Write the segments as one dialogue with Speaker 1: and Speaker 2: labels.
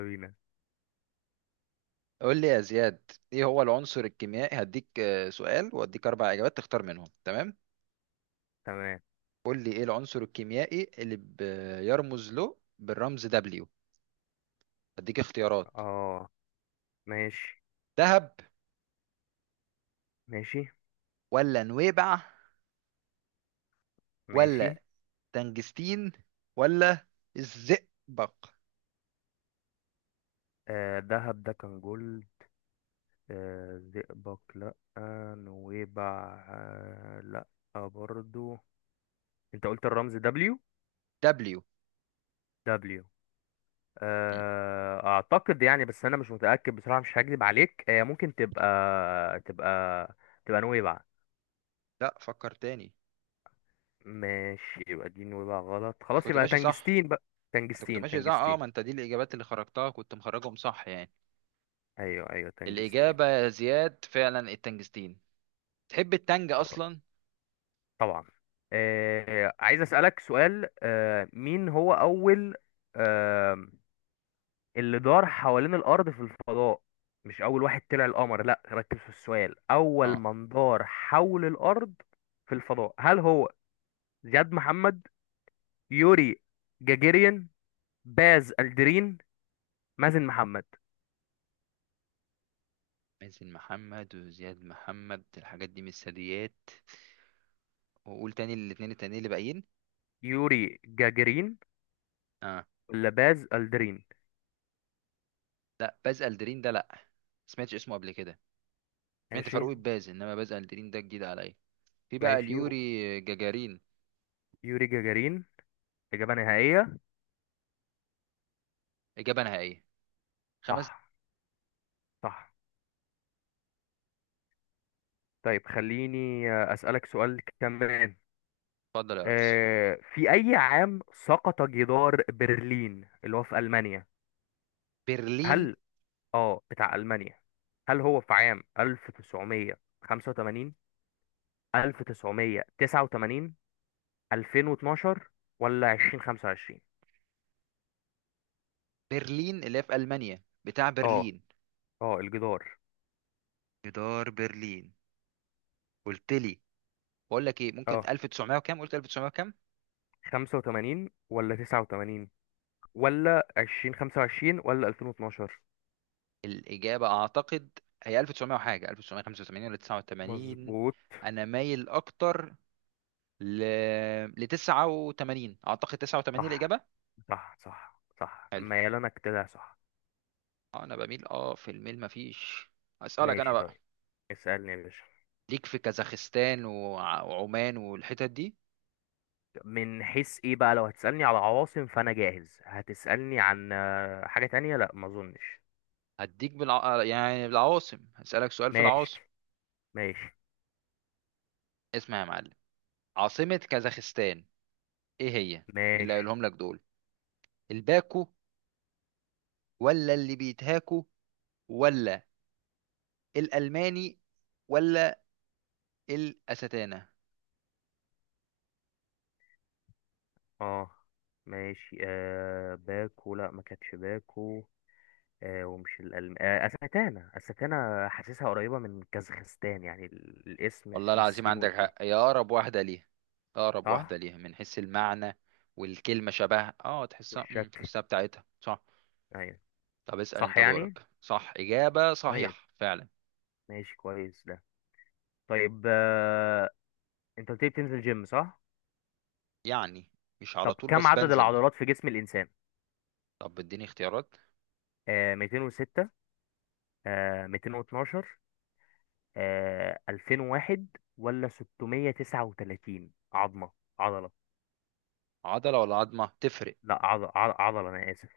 Speaker 1: بينا.
Speaker 2: قول لي يا زياد ايه هو العنصر الكيميائي هديك سؤال واديك اربع اجابات تختار منهم. تمام؟
Speaker 1: تمام.
Speaker 2: قول لي ايه العنصر الكيميائي اللي بيرمز له بالرمز دبليو. هديك اختيارات:
Speaker 1: اه، ماشي.
Speaker 2: ذهب،
Speaker 1: ماشي.
Speaker 2: ولا نويبع،
Speaker 1: ماشي.
Speaker 2: ولا تنجستين، ولا الزئبق.
Speaker 1: دهب ده كان جول. زئبق، لأ. نويبع، لأ. برضو. انت قلت الرمز دبليو؟
Speaker 2: دبليو.
Speaker 1: دبليو. اعتقد يعني، بس انا مش متأكد بصراحة، مش هكذب عليك. ممكن تبقى تبقى تبقى نويبع.
Speaker 2: لا، فكر تاني.
Speaker 1: ماشي، يبقى دي نويبع غلط.
Speaker 2: انت
Speaker 1: خلاص
Speaker 2: كنت
Speaker 1: يبقى
Speaker 2: ماشي صح.
Speaker 1: تنجستين بقى.
Speaker 2: انت كنت
Speaker 1: تنجستين،
Speaker 2: ماشي صح،
Speaker 1: تنجستين.
Speaker 2: ما انت دي الاجابات اللي خرجتها، كنت مخرجهم صح يعني.
Speaker 1: ايوه، ايوه، تنجستين.
Speaker 2: الاجابه يا زياد فعلا التنجستين. تحب التنج اصلا؟
Speaker 1: خلاص. طبعا. عايز اسالك سؤال. مين هو اول آه اللي دار حوالين الارض في الفضاء؟ مش اول واحد طلع القمر، لا، ركز في السؤال. اول
Speaker 2: اه
Speaker 1: من دار حول الارض في الفضاء. هل هو زياد محمد، يوري جاجيرين، باز الدرين، مازن محمد؟
Speaker 2: مازن محمد وزياد محمد الحاجات دي من الثدييات. وقول تاني الاتنين التانيين اللي باقيين.
Speaker 1: يوري جاجيرين
Speaker 2: اه
Speaker 1: ولا باز الدرين؟
Speaker 2: لا، باز الدرين ده لا، سمعتش اسمه قبل كده. سمعت
Speaker 1: ماشي.
Speaker 2: فاروق باز، انما باز الدرين ده جديد عليا. في بقى
Speaker 1: ماشي.
Speaker 2: اليوري جاجارين.
Speaker 1: يوري جاجارين، إجابة نهائية.
Speaker 2: اجابه نهائيه. خمس.
Speaker 1: صح. صح. طيب خليني أسألك سؤال كمان.
Speaker 2: اتفضل يا ريس.
Speaker 1: في أي عام سقط جدار برلين اللي هو في ألمانيا؟
Speaker 2: برلين؟
Speaker 1: هل، بتاع ألمانيا، هل هو في عام 1985، 1989، 2012، ولا 2025؟
Speaker 2: برلين اللي هي في المانيا، بتاع
Speaker 1: آه.
Speaker 2: برلين.
Speaker 1: الجدار.
Speaker 2: جدار برلين. قلت لي، بقول لك ايه ممكن
Speaker 1: آه
Speaker 2: 1900 وكام. قلت 1900 وكام.
Speaker 1: 85 ولا 89، ولا 2025، ولا 2012؟
Speaker 2: الإجابة أعتقد هي 1900 وحاجة، 1985 ولا 89.
Speaker 1: مظبوط.
Speaker 2: أنا مايل أكتر ل ل 89. أعتقد 89
Speaker 1: صح،
Speaker 2: الإجابة.
Speaker 1: صح، صح، صح،
Speaker 2: حلو.
Speaker 1: ميال انا كده، صح.
Speaker 2: أنا بميل في الميل مفيش. أسألك أنا
Speaker 1: ماشي
Speaker 2: بقى.
Speaker 1: طيب. اسألني يا باشا.
Speaker 2: ليك في كازاخستان وعمان والحتت دي؟
Speaker 1: من حيث ايه بقى؟ لو هتسألني على عواصم فأنا جاهز. هتسألني عن حاجة تانية؟ لا، ما اظنش.
Speaker 2: يعني بالعواصم هسألك سؤال في
Speaker 1: ماشي.
Speaker 2: العواصم.
Speaker 1: ماشي.
Speaker 2: اسمع يا معلم: عاصمة كازاخستان إيه هي؟ من اللي
Speaker 1: ماشي.
Speaker 2: قايلهم لك دول؟ الباكو، ولا اللي بيتهاكو، ولا الألماني، ولا الأستانة؟
Speaker 1: اه. ماشي باكو، لا، ما كانتش باكو. ومش الألم. أستانا، أستانا، حاسسها قريبة من كازاخستان. يعني الاسم
Speaker 2: والله
Speaker 1: فيه
Speaker 2: العظيم
Speaker 1: السين
Speaker 2: عندك
Speaker 1: والت.
Speaker 2: حق، هي أقرب واحدة ليها. أقرب واحدة
Speaker 1: صح،
Speaker 2: ليها من حيث المعنى. والكلمة شبهها، تحسها،
Speaker 1: والشكل.
Speaker 2: تحسها بتاعتها صح.
Speaker 1: ايوه.
Speaker 2: طب اسأل
Speaker 1: صح
Speaker 2: انت
Speaker 1: يعني.
Speaker 2: دورك. صح، إجابة
Speaker 1: طيب،
Speaker 2: صحيح فعلا.
Speaker 1: ماشي، كويس ده. طيب. انت قلت لي بتنزل جيم، صح؟
Speaker 2: يعني مش على
Speaker 1: طب
Speaker 2: طول،
Speaker 1: كم
Speaker 2: بس
Speaker 1: عدد
Speaker 2: بنزل.
Speaker 1: العضلات في جسم الإنسان؟
Speaker 2: طب اديني اختيارات.
Speaker 1: 206، 212، 2001، ولا 639 عظمة. عضلة.
Speaker 2: عضلة ولا عظمة؟ تفرق.
Speaker 1: لا، عضلة، أنا آسف.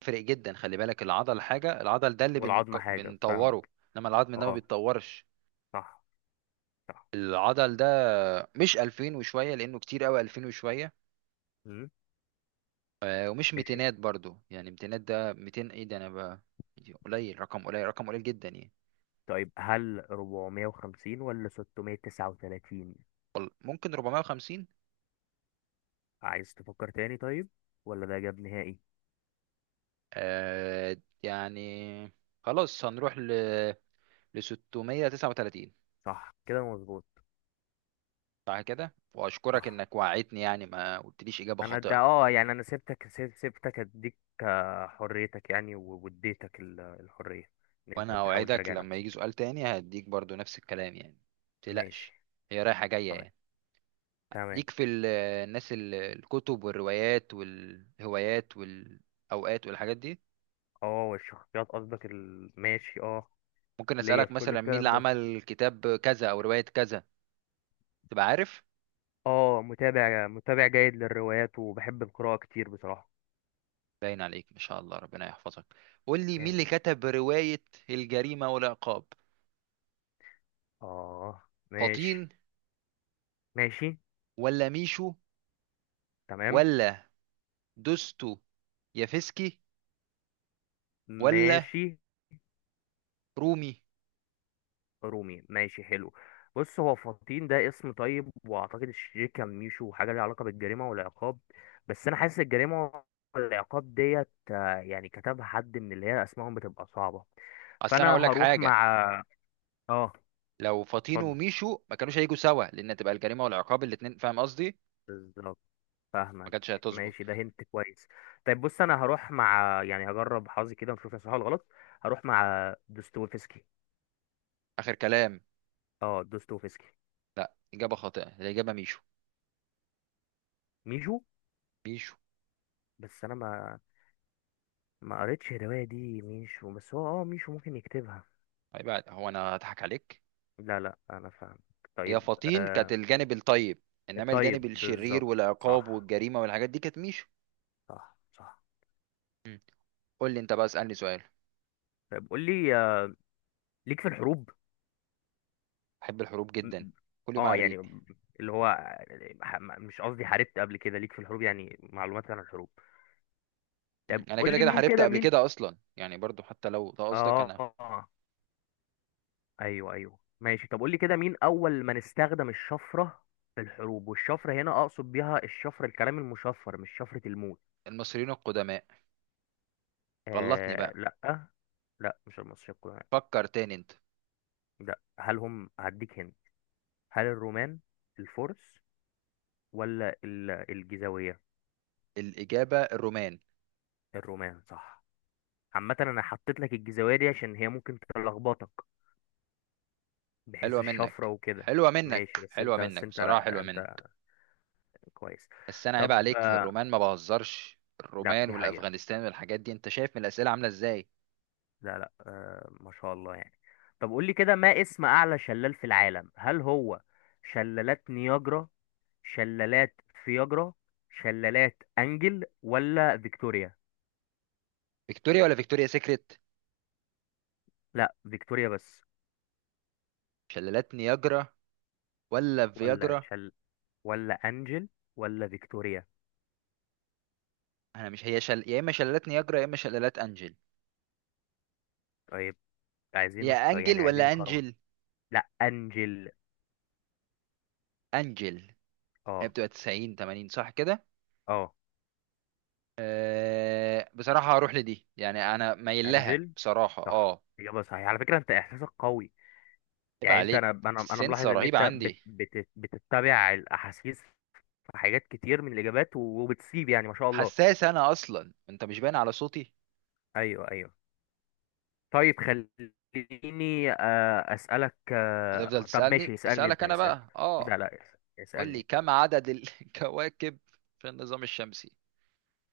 Speaker 2: تفرق جدا. خلي بالك، العضل حاجة، العضل ده اللي
Speaker 1: والعظمة حاجة،
Speaker 2: بنطوره،
Speaker 1: فاهمك.
Speaker 2: انما العظم ده ما
Speaker 1: اه.
Speaker 2: بيتطورش.
Speaker 1: صح. صح.
Speaker 2: العضل ده مش 2000 وشوية، لأنه كتير قوي 2000 وشوية.
Speaker 1: مم.
Speaker 2: ومش
Speaker 1: ماشي.
Speaker 2: ميتينات برضو. يعني ميتينات ده ميتين، ايه ده انا بقى! قليل، رقم قليل، رقم قليل جدا يعني.
Speaker 1: طيب، هل 450 ولا 639؟
Speaker 2: ممكن 450.
Speaker 1: عايز تفكر تاني؟ طيب. ولا ده إجابة نهائي؟
Speaker 2: آه يعني، خلاص هنروح ل 639.
Speaker 1: صح كده، مظبوط.
Speaker 2: صح كده، واشكرك
Speaker 1: صح،
Speaker 2: انك وعدتني يعني، ما قلتليش اجابة
Speaker 1: انا ده
Speaker 2: خاطئة.
Speaker 1: اه، يعني انا سبتك، سبتك اديك حريتك يعني، واديتك الحرية، ان انت
Speaker 2: وانا
Speaker 1: بتحاول
Speaker 2: اوعدك
Speaker 1: تراجع
Speaker 2: لما يجي
Speaker 1: نفسك.
Speaker 2: سؤال تاني هديك برضو نفس الكلام يعني، متقلقش.
Speaker 1: ماشي.
Speaker 2: هي رايحة جاية
Speaker 1: تمام،
Speaker 2: يعني.
Speaker 1: تمام.
Speaker 2: ليك في الناس، الكتب والروايات والهوايات والاوقات والحاجات دي؟
Speaker 1: اه، الشخصيات قصدك ماشي، اه.
Speaker 2: ممكن
Speaker 1: ليا
Speaker 2: اسالك
Speaker 1: في كل
Speaker 2: مثلا مين اللي
Speaker 1: الكلام ده.
Speaker 2: عمل كتاب كذا او روايه كذا، تبقى عارف؟
Speaker 1: اه، متابع جيد للروايات، وبحب القراءة كتير بصراحة.
Speaker 2: باين عليك، ما شاء الله، ربنا يحفظك. قول لي مين اللي
Speaker 1: يعني.
Speaker 2: كتب روايه الجريمه والعقاب؟
Speaker 1: اه، ماشي.
Speaker 2: فطين،
Speaker 1: ماشي.
Speaker 2: ولا ميشو،
Speaker 1: تمام.
Speaker 2: ولا دوستو يافسكي، ولا
Speaker 1: ماشي.
Speaker 2: رومي؟
Speaker 1: رومي، ماشي، حلو. بص، هو فطين ده اسم طيب، واعتقد الشرير كان ميشو، حاجه ليها علاقه بالجريمه والعقاب. بس انا حاسس الجريمه والعقاب ديت، يعني كتبها حد من اللي هي اسمائهم بتبقى صعبه.
Speaker 2: اصل انا
Speaker 1: فانا
Speaker 2: اقول لك
Speaker 1: هروح
Speaker 2: حاجه:
Speaker 1: مع. اه.
Speaker 2: لو فطين
Speaker 1: اتفضل.
Speaker 2: وميشو ما كانوش هيجوا سوا، لان تبقى الجريمه والعقاب الاتنين، فاهم قصدي؟
Speaker 1: بالظبط.
Speaker 2: ما
Speaker 1: فاهمك.
Speaker 2: كانتش هتظبط.
Speaker 1: ماشي، ده هنت كويس. طيب بص، انا هروح مع، يعني هجرب حظي كده ونشوف هي صح ولا غلط. هروح مع دوستويفسكي.
Speaker 2: اخر كلام؟
Speaker 1: اه، دوستويفسكي.
Speaker 2: لا، اجابه خاطئه. الاجابه ميشو.
Speaker 1: ميشو.
Speaker 2: ميشو.
Speaker 1: بس انا ما قريتش الرواية دي، ميشو، بس هو اه، ميشو ممكن يكتبها.
Speaker 2: طيب، هو انا هضحك عليك؟
Speaker 1: لا، لا، انا فاهم.
Speaker 2: هي
Speaker 1: طيب.
Speaker 2: فطين كانت الجانب الطيب، انما
Speaker 1: الطيب
Speaker 2: الجانب الشرير
Speaker 1: بالظبط.
Speaker 2: والعقاب
Speaker 1: صح.
Speaker 2: والجريمه والحاجات دي كانت ميشو.
Speaker 1: صح، صح.
Speaker 2: مم. قول لي انت بقى، اسالني سؤال.
Speaker 1: طيب قول لي ليك في الحروب؟
Speaker 2: بحب الحروب
Speaker 1: م-.
Speaker 2: جدا،
Speaker 1: م-.
Speaker 2: كل يوم على
Speaker 1: اه يعني،
Speaker 2: الريق.
Speaker 1: اللي هو، ح-، م-، مش قصدي حاربت قبل كده، ليك في الحروب يعني معلومات عن الحروب؟
Speaker 2: مم.
Speaker 1: طيب
Speaker 2: انا
Speaker 1: قول
Speaker 2: كده
Speaker 1: لي
Speaker 2: كده
Speaker 1: مين،
Speaker 2: حاربت
Speaker 1: كده
Speaker 2: قبل
Speaker 1: مين.
Speaker 2: كده اصلا يعني، برضو حتى لو ده قصدك انا.
Speaker 1: اه. ايوه، ايوه، ماشي. طب قول لي كده، مين اول من استخدم الشفرة في الحروب؟ والشفرة هنا اقصد بيها الشفرة الكلام المشفر، مش شفرة الموت.
Speaker 2: المصريين القدماء. غلطني بقى.
Speaker 1: لا. لا، مش المصريين القدماء.
Speaker 2: فكر تاني انت.
Speaker 1: لا، هل هم هديك هنا. هل الرومان، الفرس، ولا الجيزاوية؟
Speaker 2: الاجابه الرومان.
Speaker 1: الرومان، صح. عامة انا حطيت لك الجيزاوية دي عشان هي ممكن تلخبطك، بحيث
Speaker 2: حلوه منك،
Speaker 1: الشفرة وكده.
Speaker 2: حلوه منك،
Speaker 1: ماشي.
Speaker 2: حلوه
Speaker 1: بس
Speaker 2: منك،
Speaker 1: انت،
Speaker 2: بصراحه
Speaker 1: لا،
Speaker 2: حلوه منك.
Speaker 1: انت كويس.
Speaker 2: بس انا عيب
Speaker 1: طب.
Speaker 2: عليك في الرومان، ما بهزرش.
Speaker 1: لا،
Speaker 2: الرومان
Speaker 1: دي حقيقة.
Speaker 2: والافغانستان والحاجات دي انت شايف من الاسئله عامله ازاي.
Speaker 1: لا، لا، ما شاء الله يعني. طب قول لي كده، ما اسم اعلى شلال في العالم؟ هل هو شلالات نياجرا، شلالات فياجرا، شلالات انجل، ولا فيكتوريا؟
Speaker 2: فيكتوريا ولا فيكتوريا سيكريت؟
Speaker 1: لا، فيكتوريا بس.
Speaker 2: شلالات نياجرا ولا
Speaker 1: ولا
Speaker 2: فياجرا؟
Speaker 1: شل-، ولا انجل، ولا فيكتوريا.
Speaker 2: انا مش يا اما شلالات نياجرا يا اما شلالات انجل.
Speaker 1: طيب. عايزين
Speaker 2: يا انجل
Speaker 1: يعني عايزين
Speaker 2: ولا
Speaker 1: كرم.
Speaker 2: انجل؟
Speaker 1: لا، انجل.
Speaker 2: انجل. هي
Speaker 1: اه.
Speaker 2: بتبقى 90، 80، صح كده.
Speaker 1: اه،
Speaker 2: بصراحة هروح لدي، يعني انا مايل لها
Speaker 1: انجل.
Speaker 2: بصراحة،
Speaker 1: صح، اجابه صحيحه على فكره. انت احساسك قوي
Speaker 2: عيب
Speaker 1: يعني. انت،
Speaker 2: عليك.
Speaker 1: انا، انا ملاحظ
Speaker 2: السنسة
Speaker 1: ان
Speaker 2: رهيبة
Speaker 1: انت بت
Speaker 2: عندي.
Speaker 1: بت بتتبع الاحاسيس في حاجات كتير من الاجابات، وبتسيب يعني. ما شاء الله.
Speaker 2: حساس انا اصلا، انت مش باين على صوتي؟
Speaker 1: ايوه، ايوه. طيب خليني أسألك.
Speaker 2: هتفضل
Speaker 1: طب ماشي،
Speaker 2: تسألني،
Speaker 1: اسألني
Speaker 2: اسألك
Speaker 1: أنت.
Speaker 2: انا
Speaker 1: اسألني.
Speaker 2: بقى
Speaker 1: لا، لا،
Speaker 2: قول لي
Speaker 1: اسألني.
Speaker 2: كم عدد الكواكب في النظام الشمسي.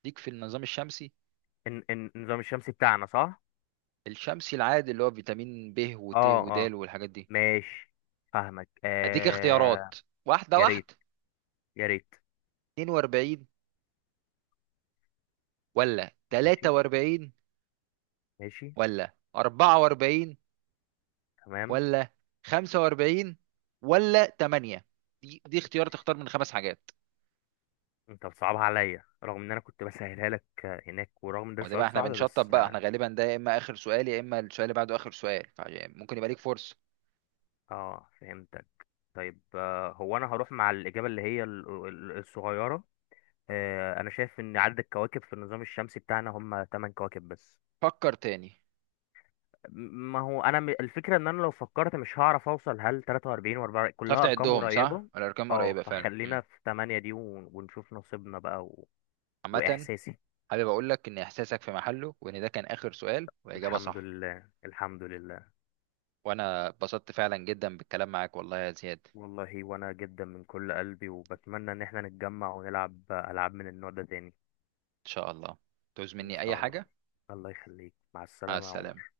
Speaker 2: ليك في النظام الشمسي؟
Speaker 1: النظام الشمسي بتاعنا، صح؟
Speaker 2: الشمسي العادي اللي هو فيتامين ب وت
Speaker 1: اه،
Speaker 2: ودال
Speaker 1: اه.
Speaker 2: والحاجات دي.
Speaker 1: ماشي. فاهمك.
Speaker 2: اديك
Speaker 1: آه.
Speaker 2: اختيارات واحده
Speaker 1: يا ريت،
Speaker 2: واحده:
Speaker 1: يا ريت.
Speaker 2: 42، ولا
Speaker 1: ماشي.
Speaker 2: 43،
Speaker 1: ماشي.
Speaker 2: ولا 44،
Speaker 1: تمام.
Speaker 2: ولا 45، ولا 8. دي دي اختيار، تختار من خمس حاجات.
Speaker 1: انت بتصعبها عليا، رغم ان انا كنت بسهلها لك. هناك، ورغم ان ده
Speaker 2: وده
Speaker 1: سؤال
Speaker 2: بقى احنا
Speaker 1: صعب، بس
Speaker 2: بنشطب بقى،
Speaker 1: اه.
Speaker 2: احنا غالبا ده يا اما اخر سؤال يا اما السؤال اللي بعده اخر سؤال، فممكن يبقى ليك فرصه.
Speaker 1: فهمتك. طيب، هو انا هروح مع الاجابه اللي هي الصغيره. انا شايف ان عدد الكواكب في النظام الشمسي بتاعنا هم 8 كواكب بس.
Speaker 2: فكر تاني.
Speaker 1: م-. ما هو انا، م-، الفكره ان انا لو فكرت مش هعرف اوصل. هل 43 و4
Speaker 2: مش عارف
Speaker 1: كلها ارقام
Speaker 2: تعدهم؟ صح،
Speaker 1: قريبه؟
Speaker 2: الارقام
Speaker 1: اه،
Speaker 2: قريبه فعلا. مم.
Speaker 1: فخلينا في 8 دي ونشوف نصيبنا بقى، و...
Speaker 2: عامه،
Speaker 1: واحساسي.
Speaker 2: حابب اقول لك ان احساسك في محله، وان ده كان اخر سؤال، واجابه
Speaker 1: الحمد
Speaker 2: صح.
Speaker 1: لله، الحمد لله.
Speaker 2: وانا اتبسطت فعلا جدا بالكلام معاك والله يا زياد.
Speaker 1: والله، وانا جدا من كل قلبي، وبتمنى ان احنا نتجمع ونلعب العاب من النوع ده تاني.
Speaker 2: شاء الله. تعوز
Speaker 1: ان
Speaker 2: مني أي
Speaker 1: شاء الله.
Speaker 2: حاجة.
Speaker 1: الله يخليك. مع
Speaker 2: مع
Speaker 1: السلامه يا
Speaker 2: السلامة.
Speaker 1: عمر.